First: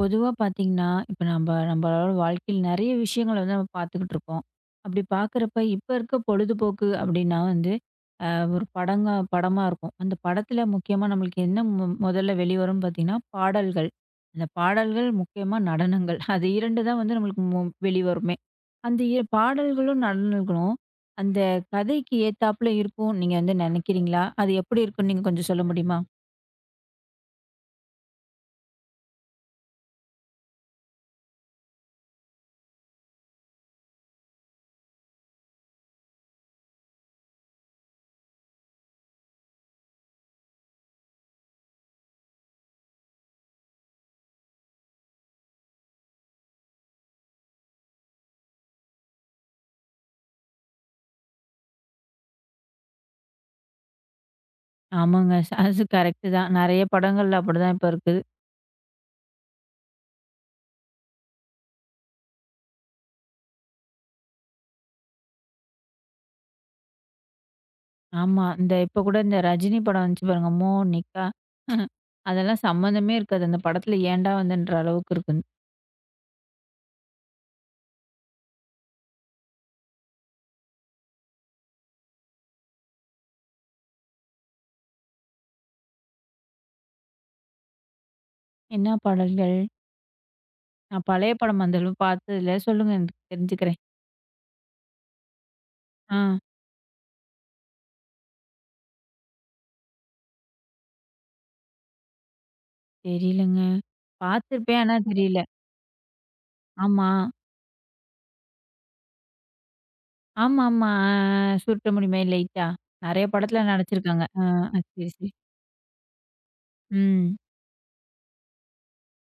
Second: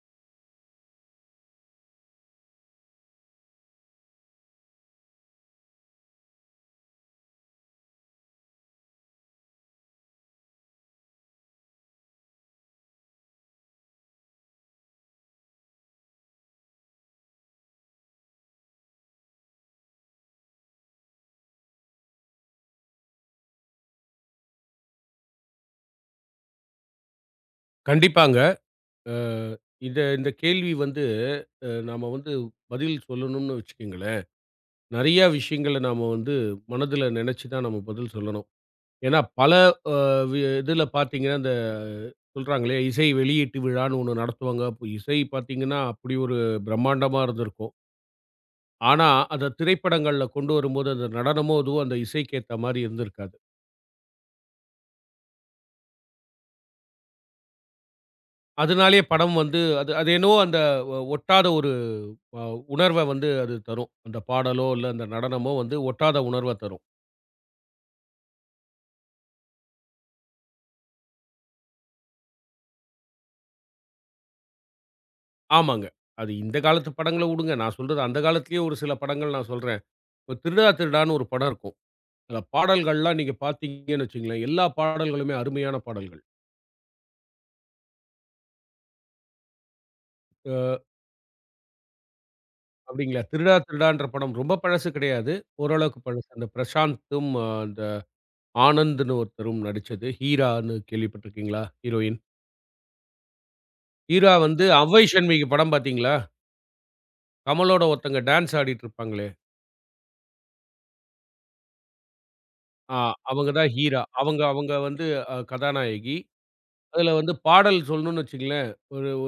பொதுவா பார்த்தீங்கன்னா, இப்ப நம்பளோட வாழ்க்கையில நெறைய விஷயங்கள வந்து நம்ம பார்த்துக்கிட்டு இருக்கோம். அப்படி பார்க்குறப்ப, இப்ப இருக்க பொழுதுபோக்கு அப்படின்னா வந்து, அ ஒரு படமா இருக்கும். அந்த படத்துல முக்கியமா நம்மளுக்கு என்ன முதல்ல வெளிவரும்னு பார்த்தீங்கன்னா, பாடல்கள். அந்த பாடல்கள், முக்கியமா நடனங்கள். அது 2 தான் வந்து நம்மளுக்கு வெளிவருமே. அந்த பாடல்களும், நடனங்களும் அந்த கதைக்கு ஏத்தாப்புல இருக்கும் நீங்க வந்து நெனைக்கிறீங்களா? அது எப்படி இருக்குன்னு நீங்க கொஞ்சம் சொல்ல முடியுமா? கண்டிப்பாங்க. அ இத இந்த கேள்வி வந்து நாம வந்து பதில் சொல்லணும்னு வச்சுக்கங்களேன், நெறையா விஷயங்கள நாம வந்து மனதுல நெனச்சு தான் நம்ம பதில் சொல்லணும். ஏன்னா பல அ வி இதுல பார்த்தீங்கன்னா, இந்த சொல்றாங்களே இசை வெளியீட்டு விழான்னு ஒண்ணு நடத்துவாங்க. அப்ப இசை பார்த்தீங்கன்னா, அப்படி ஒரு பிரம்மாண்டமா இருந்திருக்கும். ஆனா, அத திரைப்படங்கள்ல கொண்டு வரும்போது அந்த நடனமோ, எதுவோ அந்த இசைக்கு ஏத்த மாரி இருந்திருக்காது. ஆமாங்க. அது கரெக்ட்டு தான். நெறைய படங்கள்ல அப்படிதான் இப்ப இருக்கு. அதனாலேயே படம் வந்து அது அது என்னவோ அந்த ஒட்டாத ஒரு அ உணர்வ வந்து அது தரும். அந்த பாடலோ, இல்ல அந்த நடனமோ வந்து ஒட்டாத உணர்வ தரும். ஆமா. இந்த இப்ப கூட இந்த ரஜினி படம் வந்துச்சு பாருங்க. மோனிகா. அதெல்லாம் சம்மந்தமே இருக்காது. அந்த படத்துல ஏன்டா வந்தேன்ற அளவுக்கு இருக்கும். ஆமாங்க. அது இந்த காலத்து படங்கள வுடுங்க. நான் சொல்றது அந்த காலத்திலேயே ஒரு சில படங்கள் நான் சொல்றேன். இப்ப "திருடா திருடான்னு" ஒரு படம் இருக்கும். அதுல பாடல்கள்லாம் நீங்க பார்த்தீங்கன்னு வச்சுக்கங்களேன், எல்லா பாடல்களுமே அருமையான பாடல்கள். என்ன பாடல்கள்? அ நான் பழைய படம் அந்த அளவு பார்த்ததில்ல. சொல்லுங்க எனக்கு அப்படிங்களா? "திருடா தெரிஞ்சுக்கிறேன். திருடான்ற" படம் ரொம்ப பழசு கிடையாது. ஓரளவுக்கு ஆ. பழசு. அந்த பிரசாந்தும், அந்த ஆனந்த்ன்னு ஒருத்தரும் நடிச்சது. "ஹீரான்னு" கேள்விப்பட்டிருக்கீங்களா? ஹீரோயின். தெரியலங்க. ஹீரா வந்து பார்த்துருப்பேன். ஆனா "அவ்வை தெரியல. சண்முகி" படம் பார்த்தீங்களா? ஆமா. கமலோட ஒருத்தங்க டான்ஸ் ஆடிட்டு இருப்பாங்களே! ஆமாமா. ஆ, ஆ. சுருட்ட முடியுமே லைட்டா. ஆ, நெறைய அவங்க படத்துல தான் ஹீரா. நடிச்சிருக்காங்க. ஆ, அவங்க அவங்க ஆ. வந்து சரி, சரி. கதாநாயகி. அதுல வந்து ம். பாடல் சொல்லணும்னு வச்சுக்கங்களேன், ஒரு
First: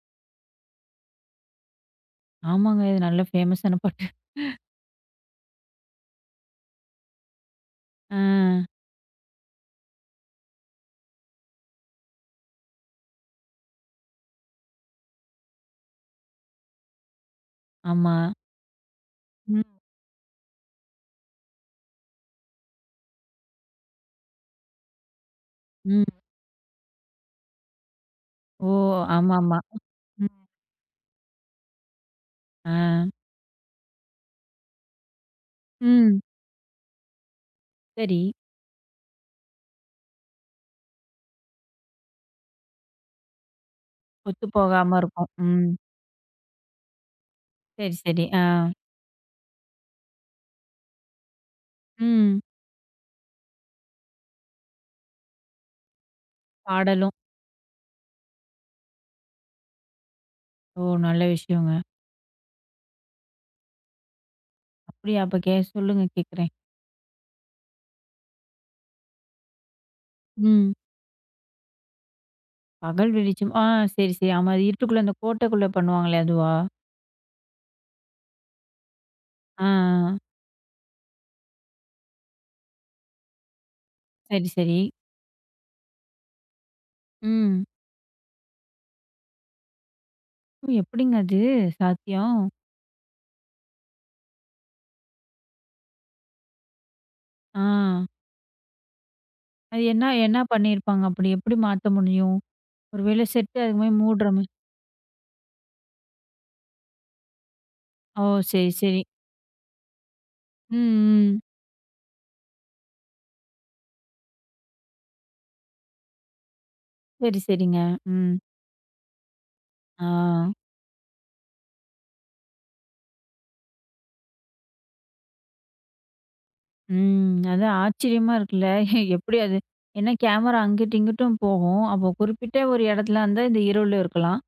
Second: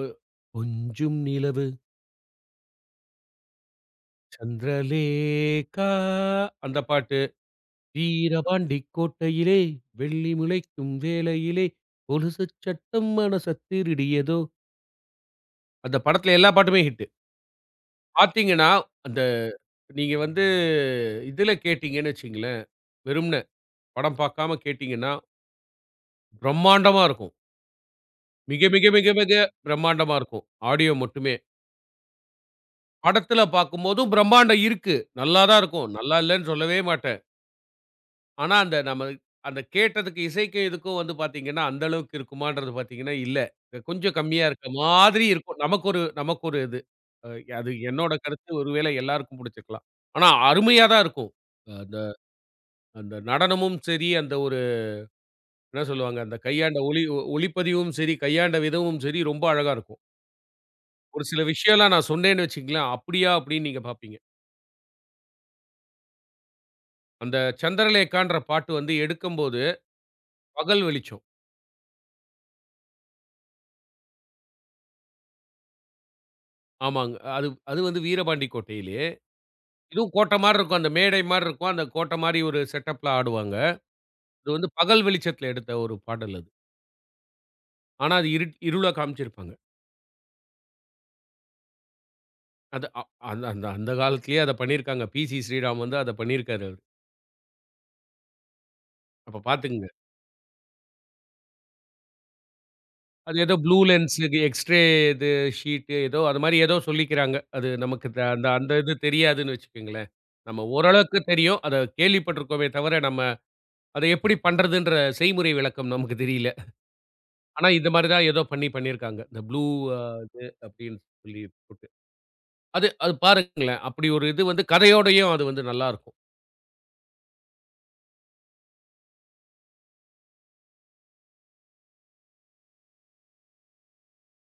கொஞ்சும் நிலவு ஆமாங்க. இது நல்ல ஃபேமஸான பாட்டு. சந்திரலேகா அந்த பாட்டு. ஆ. வீரபாண்டி கோட்டையிலே வெள்ளி முளைக்கும் வேளையிலே கொலுசு சட்டம் மனச திருடியதோ! அந்த படத்துல எல்லா பாட்டுமே ஹிட்டு. ஆமா. பார்த்தீங்கன்னா, அந்த ம். நீங்க வந்து இதுல கேட்டீங்கன்னு வச்சுக்கங்களேன், வெறும்ன படம் பார்க்காம கேட்டீங்கன்னா, ம். பிரம்மாண்டமா இருக்கும். மிக, ஓ! மிக, மிக, மிக ஆமாமா. பிரம்மாண்டமா ம். இருக்கும். ஆடியோ மட்டுமே. ஆ. படத்துல பார்க்கும்போதும் பிரம்மாண்டம் இருக்கு. நல்லா தான் இருக்கும். நல்லா ம். இல்லன்னு சொல்லவே மாட்டேன். சரி. ஆனா, அந்த நம்ம அந்த கேட்டதுக்கு இசைக்கும் இதுக்கும் வந்து பார்த்தீங்கன்னா, அந்த அளவுக்கு இருக்குமான்றது பார்த்தீங்கன்னா, இல்ல. கொஞ்சம் ஒத்து கம்மியா இருக்க போகாம மாதிரி இருக்கும். இருக்கும். ம். நமக்கு ஒரு இது. அ அது சரி, என்னோட சரி. ஆ. கருத்து. ஒருவேளை எல்லாருக்கும் புடிச்சிருக்கலாம். ஆனா, அருமையா தான் இருக்கும். அந்த ம். அந்த நடனமும் சரி, அந்த ஒரு என்ன சொல்லுவாங்க, அந்த கையாண்ட பாடலும். ஒளிப்பதிவும் சரி, கையாண்ட விதமும் சரி, ரொம்ப அழகா இருக்கும். ஓ! நல்ல ஒரு சில விஷயங்க. விஷயம்லாம் நான் சொன்னேன்னு வச்சுக்கங்களேன், "அப்படியா?" அப்படின்னு நீங்க பார்ப்பீங்க. அப்படியா? அப்ப சொல்லுங்க கேட்குறேன். அந்த "சந்திரலேகான்ற" பாட்டு வந்து எடுக்கும்போது, ம். பகல் வெளிச்சம். பகல் வெளிச்சம். ஆ, சரி, சரி. ஆமா. அது இருட்டுக்குள்ள அந்த கோட்டைக்குள்ள பண்ணுவாங்களே அதுவா? ஆமாங்க. அது அது வந்து வீரபாண்டி கோட்டையிலே. ஆ, ஆ. இதுவும் கோட்ட மாரி இருக்கும். அந்த மேடை மாரி இருக்கும். அந்த கோட்ட மாரி ஒரு செட்டப்ல ஆடுவாங்க. சரி, அது வந்து சரி. பகல் வெளிச்சத்தில எடுத்த ஒரு பாடல் அது. ம். ஆனா அது இருளா காமிச்சிருப்பாங்க. ஓ! எப்படிங்க அது சாத்தியம்? அது அ அந்த அந்த அந்த காலத்திலேயே அத பண்ணியிருக்காங்க. பி.சி. ஸ்ரீராம் வந்து அத பண்ணியிருக்காரு அவரு. ஆ. அப்ப அது பார்த்துக்கங்க. என்ன என்ன பண்ணியிருப்பாங்க அப்படி? எப்படி மாத்த முடியும்? ஒரு வேளை அது ஏதோ செட்டு ப்ளூ அதுமாரி மூடுற லென்ஸுக்கு மாரி. எக்ஸ்ரே இது ஷீட்டு ஏதோ அது மாரி ஏதோ சொல்லிக்கிறாங்க. அது நமக்கு ஓ! அந்த சரி, அந்த இது சரி. தெரியாதுன்னு வச்சுக்கங்களேன். நம்ம ம், ஓரளவுக்கு ம். தெரியும். அத கேள்விப்பட்டுருக்கோமே தவிர, நம்ம அத எப்படி பண்றதுன்ற செய்முறை விளக்கம் நமக்கு தெரியல. சரி, ஆனா சரிங்க. இந்த மாரி தான் ம். ஏதோ பண்ணி பண்ணியிருக்காங்க. இந்த ப்ளூ அ ஆ. அப்படின்னு சொல்லி போட்டு. அது அது பாருங்களேன். அப்படி ஒரு இது வந்து கதையோடையும் அது வந்து நல்லாருக்கும். ம். அதான் ஆச்சரியமா இருக்குல்ல. எப்படி அது? ஏன்னா கேமரா அங்கிட்டும், இங்கிட்டும் போகும். அப்போ குறிப்பிட்ட ஒரு இடத்துல இருந்தா இந்த இரவுல இருக்கலாம்.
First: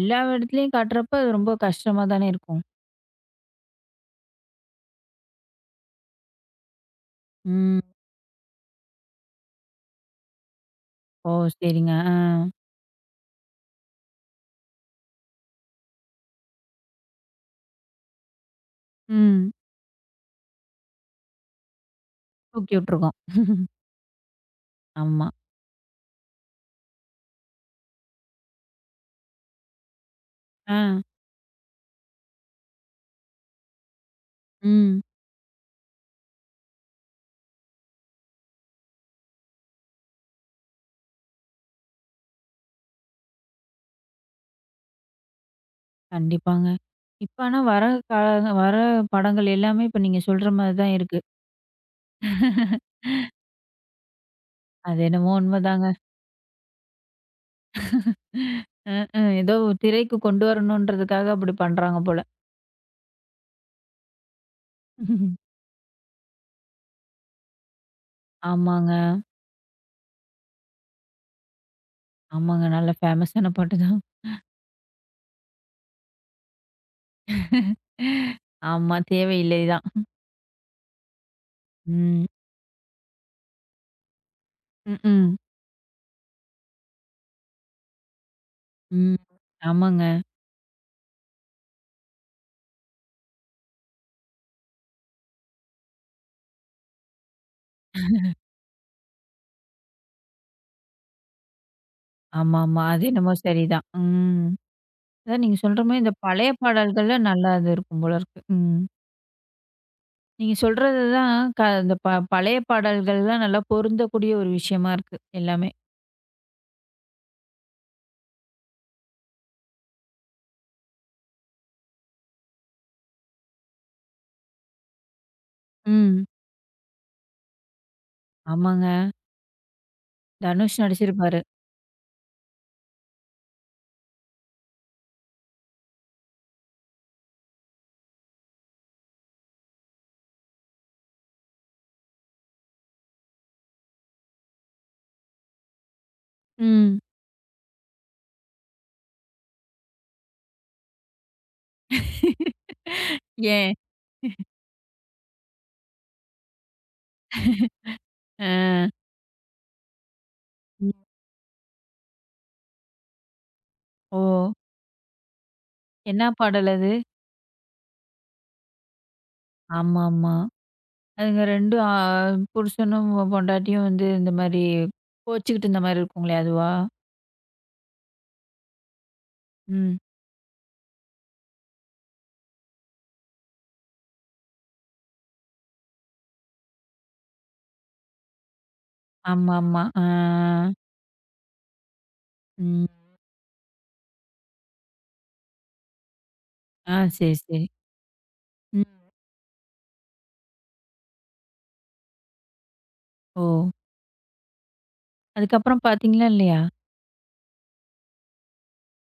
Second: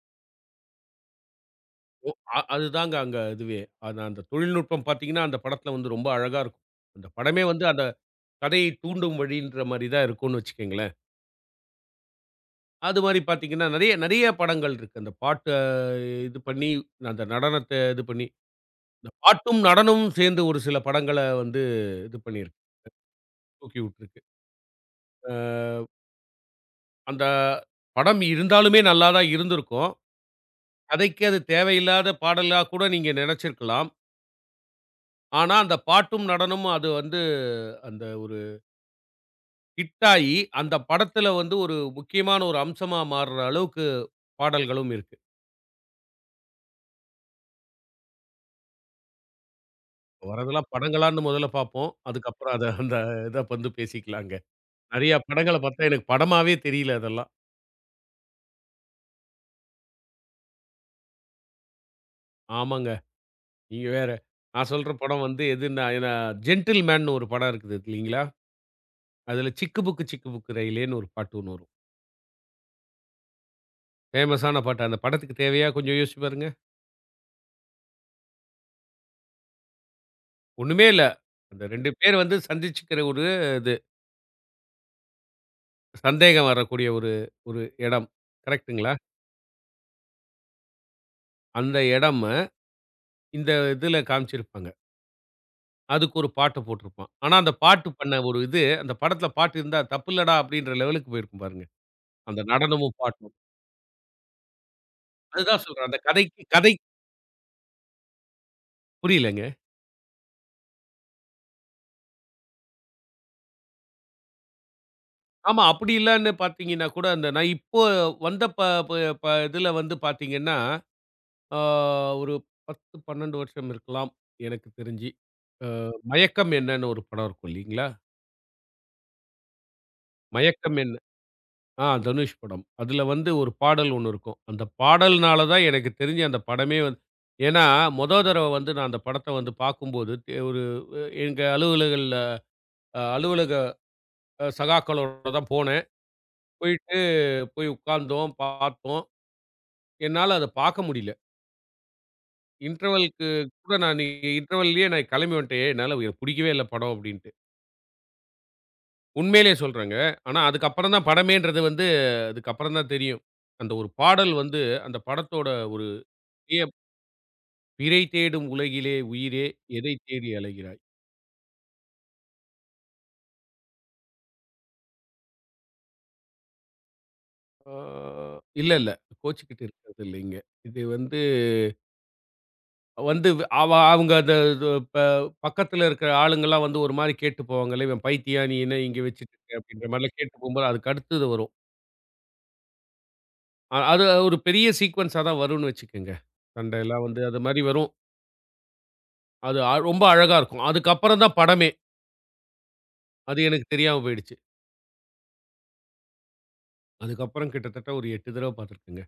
எல்லா இடத்துலயும் காட்டுறப்ப அது ரொம்ப கஷ்டமா தானே இருக்கும். அதுதாங்க அங்க இதுவே. அது அந்த தொழில்நுட்பம் பார்த்தீங்கன்னா, அந்த படத்தில வந்து ரொம்ப அழகா இருக்கும். அந்த படமே வந்து ம். அந்த கதையை தூண்டும் வழின்ற மாரி தான் இருக்கும்னு வச்சுக்கங்களேன். ஓ! சரிங்க. ஆ. அது மாரி பார்த்தீங்கன்னா, நெறைய நெறைய படங்கள் இருக்கு. அந்த பாட்ட இது பண்ணி, அந்த நடனத்த இது பண்ணி, இந்த ம். பாட்டும், நடனமும் சேர்ந்து ஒரு சில படங்கள வந்து இது பண்ணியிருக்கு. தூக்கி விட்டுருக்கோம். தூக்கி விட்டுருக்கு. ஆமா. அ அந்த படம் இருந்தாலுமே நல்லா தான் இருந்திருக்கும். ஆ. கதைக்கு அது தேவையில்லாத பாடலா கூட நீங்க நெனச்சிருக்கலாம். ம். ஆனா, அந்த பாட்டும், நடனமும் அது வந்து அந்த ஒரு ஹிட் ஆயி, அந்த படத்துல வந்து ஒரு முக்கியமான ஒரு அம்சமா மாறுற அளவுக்கு பாடல்களும் இருக்கு. கண்டிப்பாங்க. இப்ப ஆனா வர கால வர படங்கள் எல்லாமே இப்ப நீங்க சொல்ற வரதெல்லாம் மாரி தான் இருக்கு. படங்களான்னு முதல்ல பார்ப்போம். அதுக்கப்புறம் அத அந்த இத வந்து பேசிக்கலாங்க. அது நெறைய என்னமோ படங்கள பார்த்தா உண்மதாங்க. எனக்கு படமாவே தெரியல அதெல்லாம். அ, அ. ஏதோ திரைக்கு கொண்டு வரணுன்றதுக்காக அப்படி பண்றாங்க போல. ஆமாங்க. நீங்க வேற. நான் சொல்ற படம் வந்து எதுன்னா, ஏன்னா ஜென்டில் மேன்னு ஒரு படம் இருக்குது இல்லீங்களா? ஆமாங்க. அதுல சிக்கு புக்கு சிக்கு புக்கு ரயிலேன்னு ஒரு பாட்டு ஒண்ணு வரும். ஆமாங்க. நல்ல ஃபேமஸான பாட்டு தான். ஃபேமஸான பாட்டு. அந்த படத்துக்கு தேவையா கொஞ்சம் யோசிச்சு பாருங்க. ஆமா. தேவையில்லை தான். ஒண்ணுமே இல்ல. அந்த 2 பேர் ம். வந்து சந்திச்சுக்கிற ஒரு இது. ம்ஹ்ம். சந்தேகம் வரக்கூடிய ஒரு ஒரு இடம். கரெக்ட்டுங்களா? ம். ஆமாங்க. அந்த இடம இந்த இதுல காமிச்சிருப்பாங்க. அதுக்கு ஒரு பாட்டு போட்டிருப்பான். ஆனா, அந்த பாட்டு பண்ண ஒரு இது, அந்த படத்துல பாட்டு இருந்தா தப்பில்லடா அப்டின்ற லெவலுக்கு போயிருக்கும் பாருங்க. அந்த ஆமாமா. நடனமும், அது என்னமோ பாட்டும். சரிதான். ம். அதான் நீங்க அதுதான் சொல்ற சொல்றேன். அந்த மாரி இந்த கதைக்கு பழைய கதை பாடல்கள்ல நல்லா இது இருக்கும் போல இருக்கு. ம். புரியலங்க. நீங்க சொல்றது தான் க இந்த ப பழைய பாடல்கள்லாம் நல்லா பொருந்தக்கூடிய ஒரு விஷயமா இருக்கு ஆமா, எல்லாமே. அப்படி இல்லன்னு பார்த்தீங்கன்னா கூட, அந்த நான் இப்போ வந்த ப ப ப இதுல வந்து பார்த்தீங்கன்னா, ஆ ஒரு 10, 12 வருஷம் இருக்கலாம். எனக்கு தெரிஞ்சு. ம். மயக்கம் என்னன்னு ஒரு படம் இருக்கும் இல்லீங்களா? ஆமாங்க. தனுஷ் மயக்கம் என்ன நடிச்சிருப்பாரு. ஆ தனுஷ் படம். அதுல வந்து ஒரு பாடல் ஒண்ணு இருக்கும். அந்த பாடல்னால தான் எனக்கு தெரிஞ்சு அந்த படமே வந்து ஏன்னா, மொத தடவ வந்து நான் அந்த படத்த வந்து பார்க்கும்போது, ஒரு எங்க அலுவலகல்ல அ அலுவலக அ சகாக்களோட தான் போனேன். ம். போயிட்டு போய் உட்கார்ந்தோம், பார்த்தோம். என்னால அத பார்க்க முடியல. இன்டர்வல்க்கு ஏன்? கூட நான் இன்டர்வல்லயே நான் கிளம்பி வந்துட்டேன். என்னால எனக்கு புடிக்கவே இல்ல படம் அப்டின்ட்டு. அ. உண்மையிலேயே சொல்றேங்க. ஆனா, ம். அதுக்கப்புறம் தான் படமேன்றது வந்து அதுக்கப்புறம் தான் தெரியும். அந்த ஒரு ஓ! பாடல் வந்து அந்த படத்தோட ஒரு என்ன பாடல் அது? பிறை தேடும் உலகிலே உயிரே எதை தேடி ஆமாமா. அலைகிறாய்? அதுங்க 2 ஆ புருஷனும், பொண்டாட்டியும் வந்து இந்த மாரி கோச்சுக்கிட்டு இருந்த மாரி இருக்குங்களே! அதுவா? ஆ, இல்ல, இல்ல. கோச்சுக்கிட்டு ம். இருக்கிறது இல்லைங்க. இது வந்து வந்து அவங்க அத இது ப பக்கத்துல இருக்கிற ஆளுங்கலாம் வந்து ஒரு மாரி கேட்டு போவாங்கல்ல, "இவன் பைத்தியம், நீ என்ன இங்க வச்சுட்டு இருக்க?" ஆமாமா. அப்படின்ற ஆ, மாரிலாம் கேட்டு போம்போது, அதுக்கு அடுத்தது வரும். ம். அது ஒரு பெரிய சீக்வென்ஸா தான் வரும்னு வச்சுக்கங்க. ஆ, சண்டையெல்லாம் வந்து சரி, அது சரி. மாரி வரும். ம். அது அ ரொம்ப அழகா இருக்கும். அதுக்கப்புறம் தான் படமே. அது ஓ! எனக்கு தெரியாம போயிடுச்சு. அதுக்கப்புறம் பார்த்தீங்களா இல்லையா? அதுக்கப்புறம் கிட்டத்தட்ட ஒரு 8 தடவ பார்த்துருக்கேங்க.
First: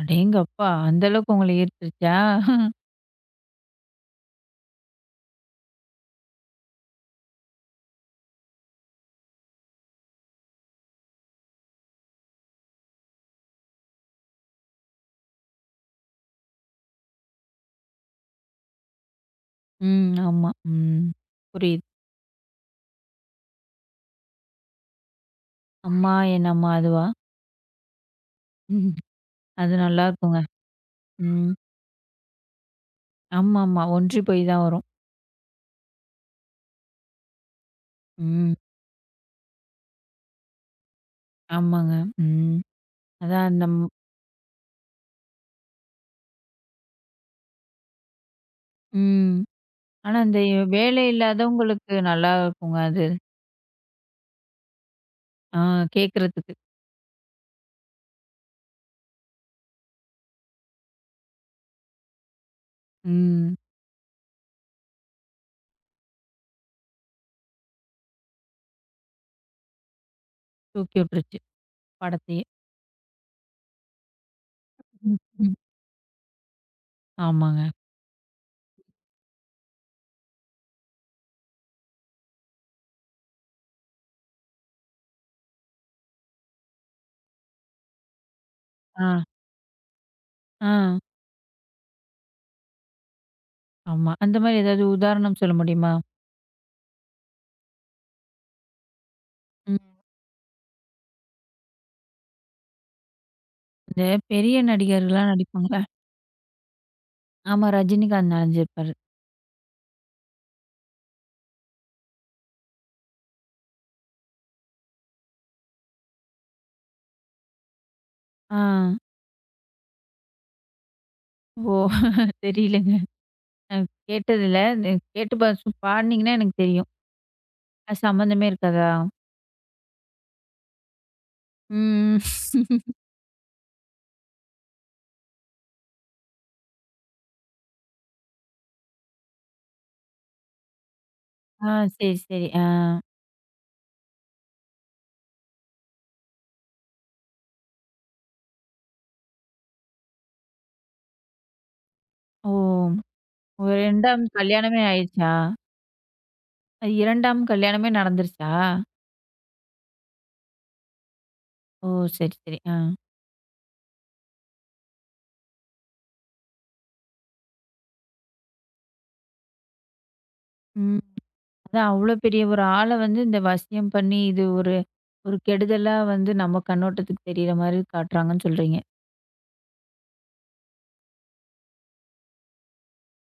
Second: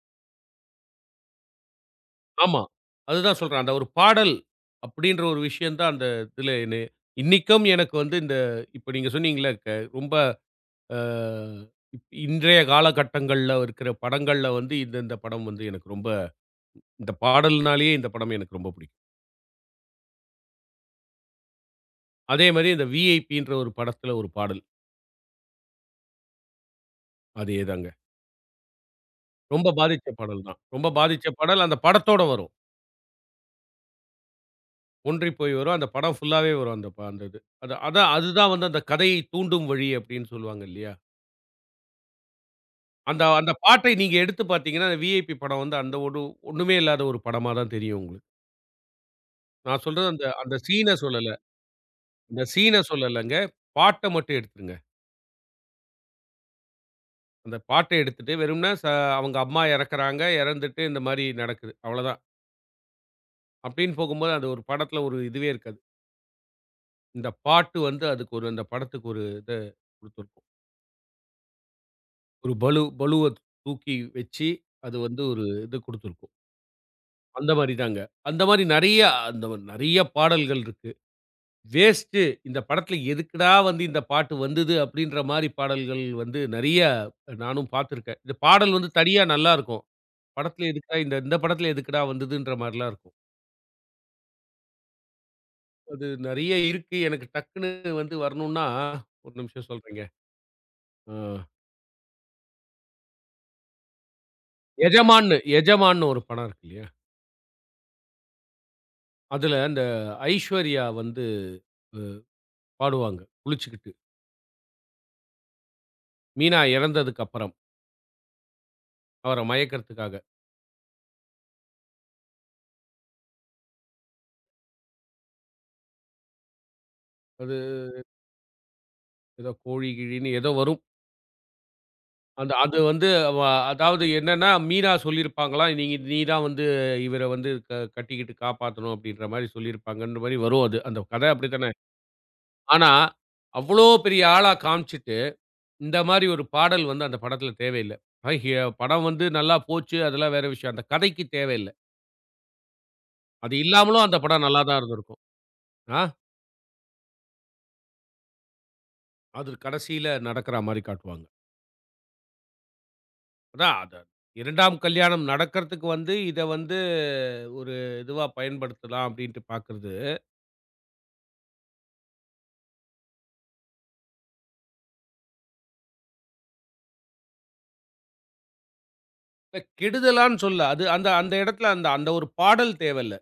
அடேங்கப்பா! அந்த அளவுக்கு உங்கள ஈர்த்துருச்சா? ஆமா. அதுதான் சொல்றேன். அந்த ஒரு பாடல் அப்படின்ற ஒரு விஷயம் தான் அந்த இதில என்னைய இன்னிக்கும் எனக்கு வந்து இந்த இப்ப நீங்க சொன்னீங்கல்ல, ரொம்ப அ இப் இன்றைய காலகட்டங்கள்ல இருக்கிற படங்கள்ல வந்து இந்த இந்த படம் வந்து எனக்கு ரொம்ப இந்த பாடல்னாலேயே இந்த படம் எனக்கு ரொம்ப பிடிக்கும். ம். ஆமா. ம். புரியுது. அதே மாரி இந்த விஐபின்ற ஒரு படத்துல ஒரு பாடல். அம்மா என் அம்மா அதுவா? அதே தாங்க. ம். ரொம்ப அது பாதிச்ச நல்லாருக்குங்க. பாடல் தான். ரொம்ப பாதிச்ச ம். பாடல் அந்த படத்தோட வரும். ஆமாமா. ஒன்றி போய் தான் வரும். ஒன்றி போய் வரும். அந்த படம் ஃபுல்லாவே வரும் அந்த இது. அதுதான் ம். வந்து அந்த கதையை தூண்டும் வழி அப்படின்னு சொல்லுவாங்க இல்லையா? ஆமாங்க. ம். அந்த அதான் அந்த அந்த பாட்டை நீங்க எடுத்து பார்த்தீங்கன்னா, அந்த விஐபி படம் வந்து அந்த ஒரு ஒண்ணுமே இல்லாத ஒரு படமா தான் தெரியும் உங்களுக்கு. ம். நான் சொல்றது ஆனா, அந்த அந்த அந்த சீன வேலை சொல்லல. இல்லாதவங்களுக்கு நல்லா அந்த இருக்குங்க சீன அது. சொல்லலங்க. பாட்ட மட்டும் எடுத்துருங்க. ஆ, கேட்கறதுக்கு. அந்த பாட்ட எடுத்துட்டு வெறும்ன அவங்க அம்மா இறக்குறாங்க. இறந்துட்டு இந்த மாரி நடக்குது. அவ்வளதான். ம். அப்படின்னு போகும்போது அது ஒரு படத்துல ஒரு இதுவே இருக்காது. இந்த பாட்டு வந்து அதுக்கு ஒரு அந்த படத்துக்கு ஒரு இத குடுத்துருக்கும். தூக்கி விட்டுருச்சு படத்தையே. ஒரு பலுவ தூக்கி வச்சு, அது ம், வந்து ஒரு ம். இது குடுத்துருக்கும். அந்த ஆமாங்க. மாரி தாங்க. அந்த மாரி அந்த நெறைய பாடல்கள் இருக்கு. வேஸ்ட்டு. இந்த படத்துல எதுக்குடா வந்து இந்த பாட்டு வந்தது? அப்படின்ற மாரி பாடல்கள் வந்து நெறைய நானும் பார்த்துருக்கேன். இந்த பாடல் வந்து ஆ, தனியா நல்லாருக்கும். படத்துல ஆ. எதுக்குடா இந்த இந்த படத்துல எதுக்குடா வந்ததுன்ற மாரிலாம் இருக்கும். ஆமா. அந்த மாரி ஏதாவது உதாரணம் சொல்ல முடியுமா? அது நெறைய இருக்கு. எனக்கு டக்குன்னு வந்து வரணும்னா, ஒரு நிமிஷம் ம். சொல்றேங்க. அ இந்த பெரிய நடிகர்கள்லாம் எஜமான்னு நடிப்பாங்கல்ல. எஜமான்னு ஒரு படம் இருக்கு இல்லையா? ஆமா. ரஜினிகாந்த் நெனஞ்சிருப்பாரு. அதுல அந்த ஐஸ்வர்யா வந்து அ பாடுவாங்க குளிச்சுக்கிட்டு. மீனா இறந்ததுக்கு அப்புறம். ஆ. அவர மயக்கறதுக்காக. ஓ! தெரியலங்க. நான் கேட்டதில்ல. கேட்டு பா சு பாடுனீங்கன்னா எனக்கு தெரியும். அது அது சம்மந்தமே இருக்காதா? ஏதோ கோழி கிழின்னு ஏதோ வரும். ம். அது வந்து அதாவது என்னன்னா, மீனா சொல்லியிருப்பாங்களாம், நீ தான் வந்து இவர வந்து கட்டிக்கிட்டு காப்பாத்தணும் அப்படின்ற மாரி சொல்லியிருப்பாங்கன்ற மாரி வரும் அது. அந்த கதை ஆ. அப்படித்தானே. சரி, சரி. ஆ. ஆனா, அவ்ளோ பெரிய ஆளா காமிச்சுட்டு, இந்த மாரி ஒரு பாடல் வந்து அந்த படத்துல தேவையில்ல. அ ஹி படம் வந்து நல்லா போச்சு, அதெல்லாம் வேற விஷயம். அந்த கதைக்கு தேவையில்ல. ஓ! அது இல்லாமலும் அந்த 2ஆம் படம் நல்லா தான் கல்யாணமே இருந்திருக்கும். ஆயிருச்சா? ஆ, 2ஆம் கல்யாணமே நடந்துருச்சா? அது கடைசியில நடக்கிற மாரி காட்டுவாங்க. ஓ! சரி, சரி. ஆ. அதான் 2ஆம் கல்யாணம் நடக்கிறதுக்கு வந்து, இத வந்து ஒரு இதுவா பயன்படுத்தலாம் அப்படின்ட்டு பார்க்கிறது. ம். அதான் அவ்வளோ பெரிய ஒரு ஆள வந்து இந்த வசியம் பண்ணி, இது ஒரு ஒரு கெடுதலா வந்து நம்ம கண்ணோட்டத்துக்கு தெரியிற மாரி காட்டுறாங்கன்னு சொல்றீங்க. இல்ல கெடுதலான்னு சொல்ல. அது அந்த அந்த இடத்துல அந்த அந்த ஒரு பாடல் தேவைல்ல.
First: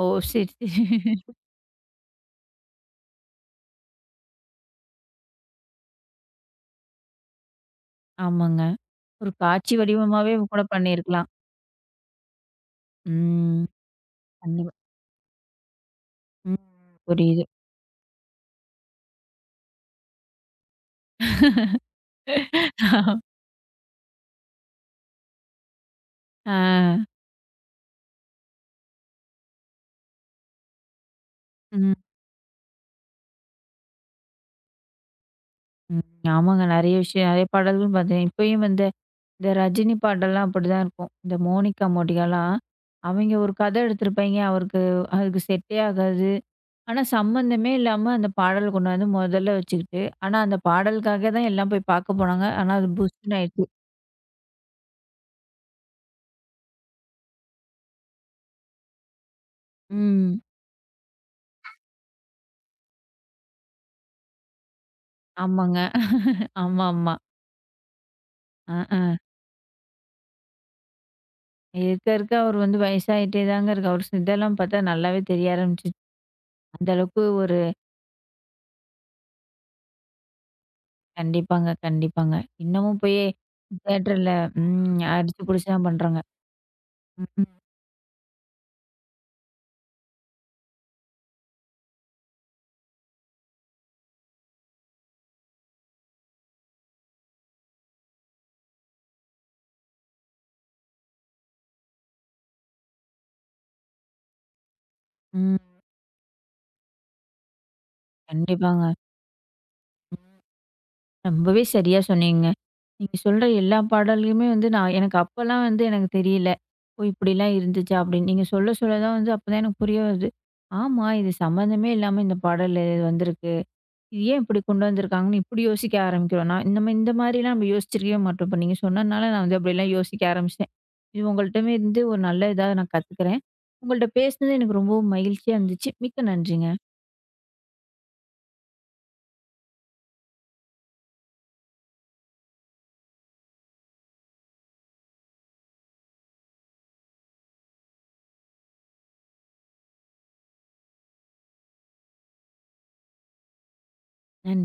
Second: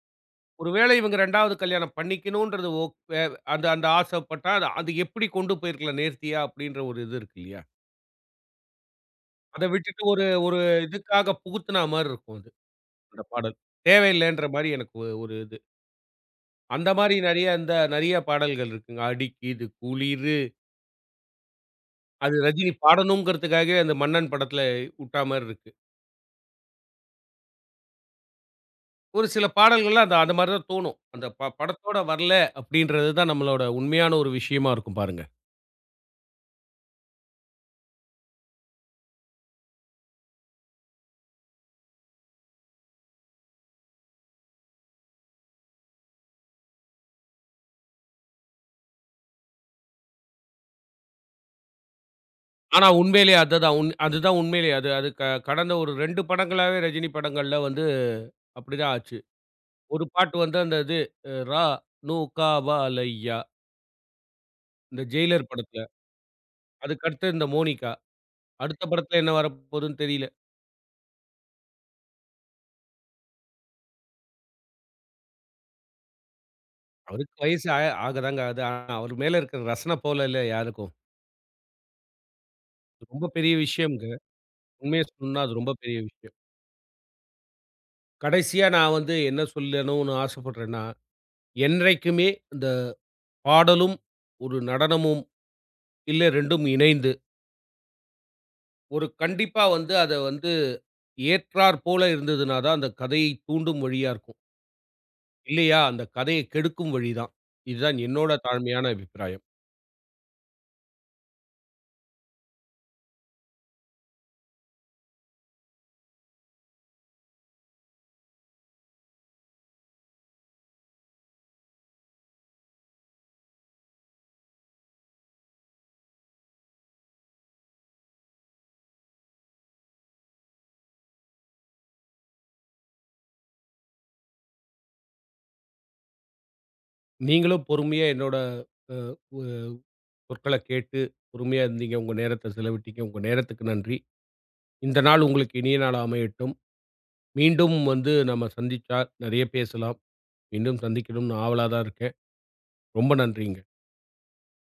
ஓ! சரி, ஒருவேளை சரி. இவங்க 2வது கல்யாணம் பண்ணிக்கணுன்றது ஓ வே அந்த அந்த ஆசைப்பட்டா, அது அது எப்படி கொண்டு போயிருக்கலாம் நேர்த்தியா அப்படின்ற ஒரு இது இருக்கு இல்லையா? ஆமாங்க. ஒரு அத காட்சி விட்டுட்டு ஒரு வடிவமாவே ஒரு கூட பண்ணியிருக்கலாம். இதுக்காக புகுத்துனா மாரி இருக்கும் அது, அந்த பாடல். ம். தேவையில்லைன்ற மாரி கண்டிப்பா. எனக்கு ஒரு இது. ம். அந்த மாரி புரியுது. நெறைய பாடல்கள் இருக்குங்க. "அடிக்கிது குளிரு" அது ரஜினி பாடணும்ங்கிறதுக்காகவே அந்த மன்னன் படத்துல உட்டா மாரி இருக்கு. ஆ. ஒரு சில பாடல்கள்லாம் அந்த அந்த மாரி தான் தோணும். அந்த ப ம். படத்தோட வரல அப்படின்றது தான் நம்மளோட உண்மையான ஒரு விஷயமா இருக்கும் பாருங்க. ம். ஆமாங்க. நெறைய விஷயம் நெறைய பாடல்கள் பார்த்தேன். இப்பயும் வந்து இந்த ரஜினி பாட்டெல்லாம் அப்படிதான் இருக்கும். இந்த மோனிகா, மோடிகாலாம் அவைங்க ஒரு கதை எடுத்திருப்பாய்ங்க. அவருக்கு அதுக்கு செட்டே ஆகாது. ஆனா, சம்மந்தமே இல்லாம அந்த பாடல் கொண்டு வந்து முதல்ல வச்சுக்கிட்டு, ஆனா அந்த பாடலுக்காக தான் எல்லாம் போய் பார்க்க போனாங்க. ஆனா ஆனா அது புஸ்ன்னு உண்மையிலேயே ஆயிடுச்சு. அதுதான் உண்மையிலேயே அது அது கடந்த ஒரு 2 படங்களாவே ரஜினி படங்கள்ல வந்து அப்படிதான் ஆச்சு. ஒரு பாட்டு ம். வந்து அந்த இது ரா நு கா வா லைய்யா இந்த ஜெயிலர் ஆமாங்க. படத்துல. ஆமாமா. அதுக்கடுத்து இந்த மோனிகா. அ, அடுத்த அ. படத்துல என்ன வரப்போதுன்னு தெரியல. இருக்க, இருக்க அவரு வந்து வயசாயிட்டே தாங்க இருக்கு. அவரு இதெல்லாம் பார்த்தா நல்லாவே தெரிய ஆரம்பிச்சுச்சு. அந்த அளவுக்கு அவருக்கு ஒரு வயசு ஆகதாங்க ஆகுது. ஆனா அவர் மேல இருக்கிற ரசன போல இல்ல யாருக்கும். கண்டிப்பாங்க, கண்டிப்பாங்க. இன்னமும் இது போய் ரொம்ப பெரிய விஷயம்ங்க. தியேட்டர்ல உண்மைய ம் அடிச்சு சொல்லணும்னா அது புடிச்சு ரொம்ப தான் பெரிய பண்றாங்க. விஷயம். ம், கடைசியா நான் வந்து என்ன சொல்லணும்னு ஆசைப்படுறேன்னா, என்றைக்குமே இந்த பாடலும், ஒரு நடனமும், இல்ல 2ம் இணைந்து, ஒரு கண்டிப்பா வந்து அத வந்து ஏற்றார் போல இருந்ததுனா தான், அந்த கதையை தூண்டும் வழியா இருக்கும். ம். இல்லையா, அந்த கதைய கெடுக்கும் வழி தான். இதுதான் என்னோட கண்டிப்பாங்க. தாழ்மையான அபிப்பிராயம். ரொம்பவே சரியா சொன்னீங்க. நீங்க சொல்ற எல்லா பாடல்களுமே வந்து நான் எனக்கு அப்பலாம் வந்து எனக்கு தெரியல. ஓ! இப்படிலாம் இருந்துச்சா அப்படின்னு. நீங்க சொல்ல சொல்ல தான் வந்து அப்பதான் எனக்கு புரிய வருது. ஆமா, இது சம்மந்தமே இல்லாம இந்த பாடல் வந்திருக்கு. இது ஏன் இப்படி கொண்டு வந்திருக்காங்கன்னு இப்படி யோசிக்க ஆரம்பிக்கிறோம். நான் இந்த மாரிலாம் நம்ம யோசிச்சிருக்கவே மாட்டோம். இப்ப நீங்க சொன்னனால நான் வந்து அப்படிலாம் யோசிக்க ஆரம்பிச்சேன். இது உங்கள்ட்டமே இருந்து ஒரு நல்ல இதா நான் கத்துக்கிறேன். உங்கள்ட்ட பேசினது எனக்கு ரொம்பவும் மகிழ்ச்சியா இருந்துச்சு. மிக்க நன்றிங்க. நீங்களும் பொறுமையா என்னோட அ உ சொற்கள கேட்டு பொறுமையா இருந்தீங்க. உங்க நேரத்த செலவிட்டீங்க. உங்க நேரத்துக்கு நன்றி. இந்த நாள் உங்களுக்கு இனிய நாளா அமையட்டும். மீண்டும் வந்து நம்ம சந்திச்சா நெறைய பேசலாம். மீண்டும் சந்திக்கணும்னு ஆவலா தான் இருக்கேன். ரொம்ப நன்றிங்க. நன்றி.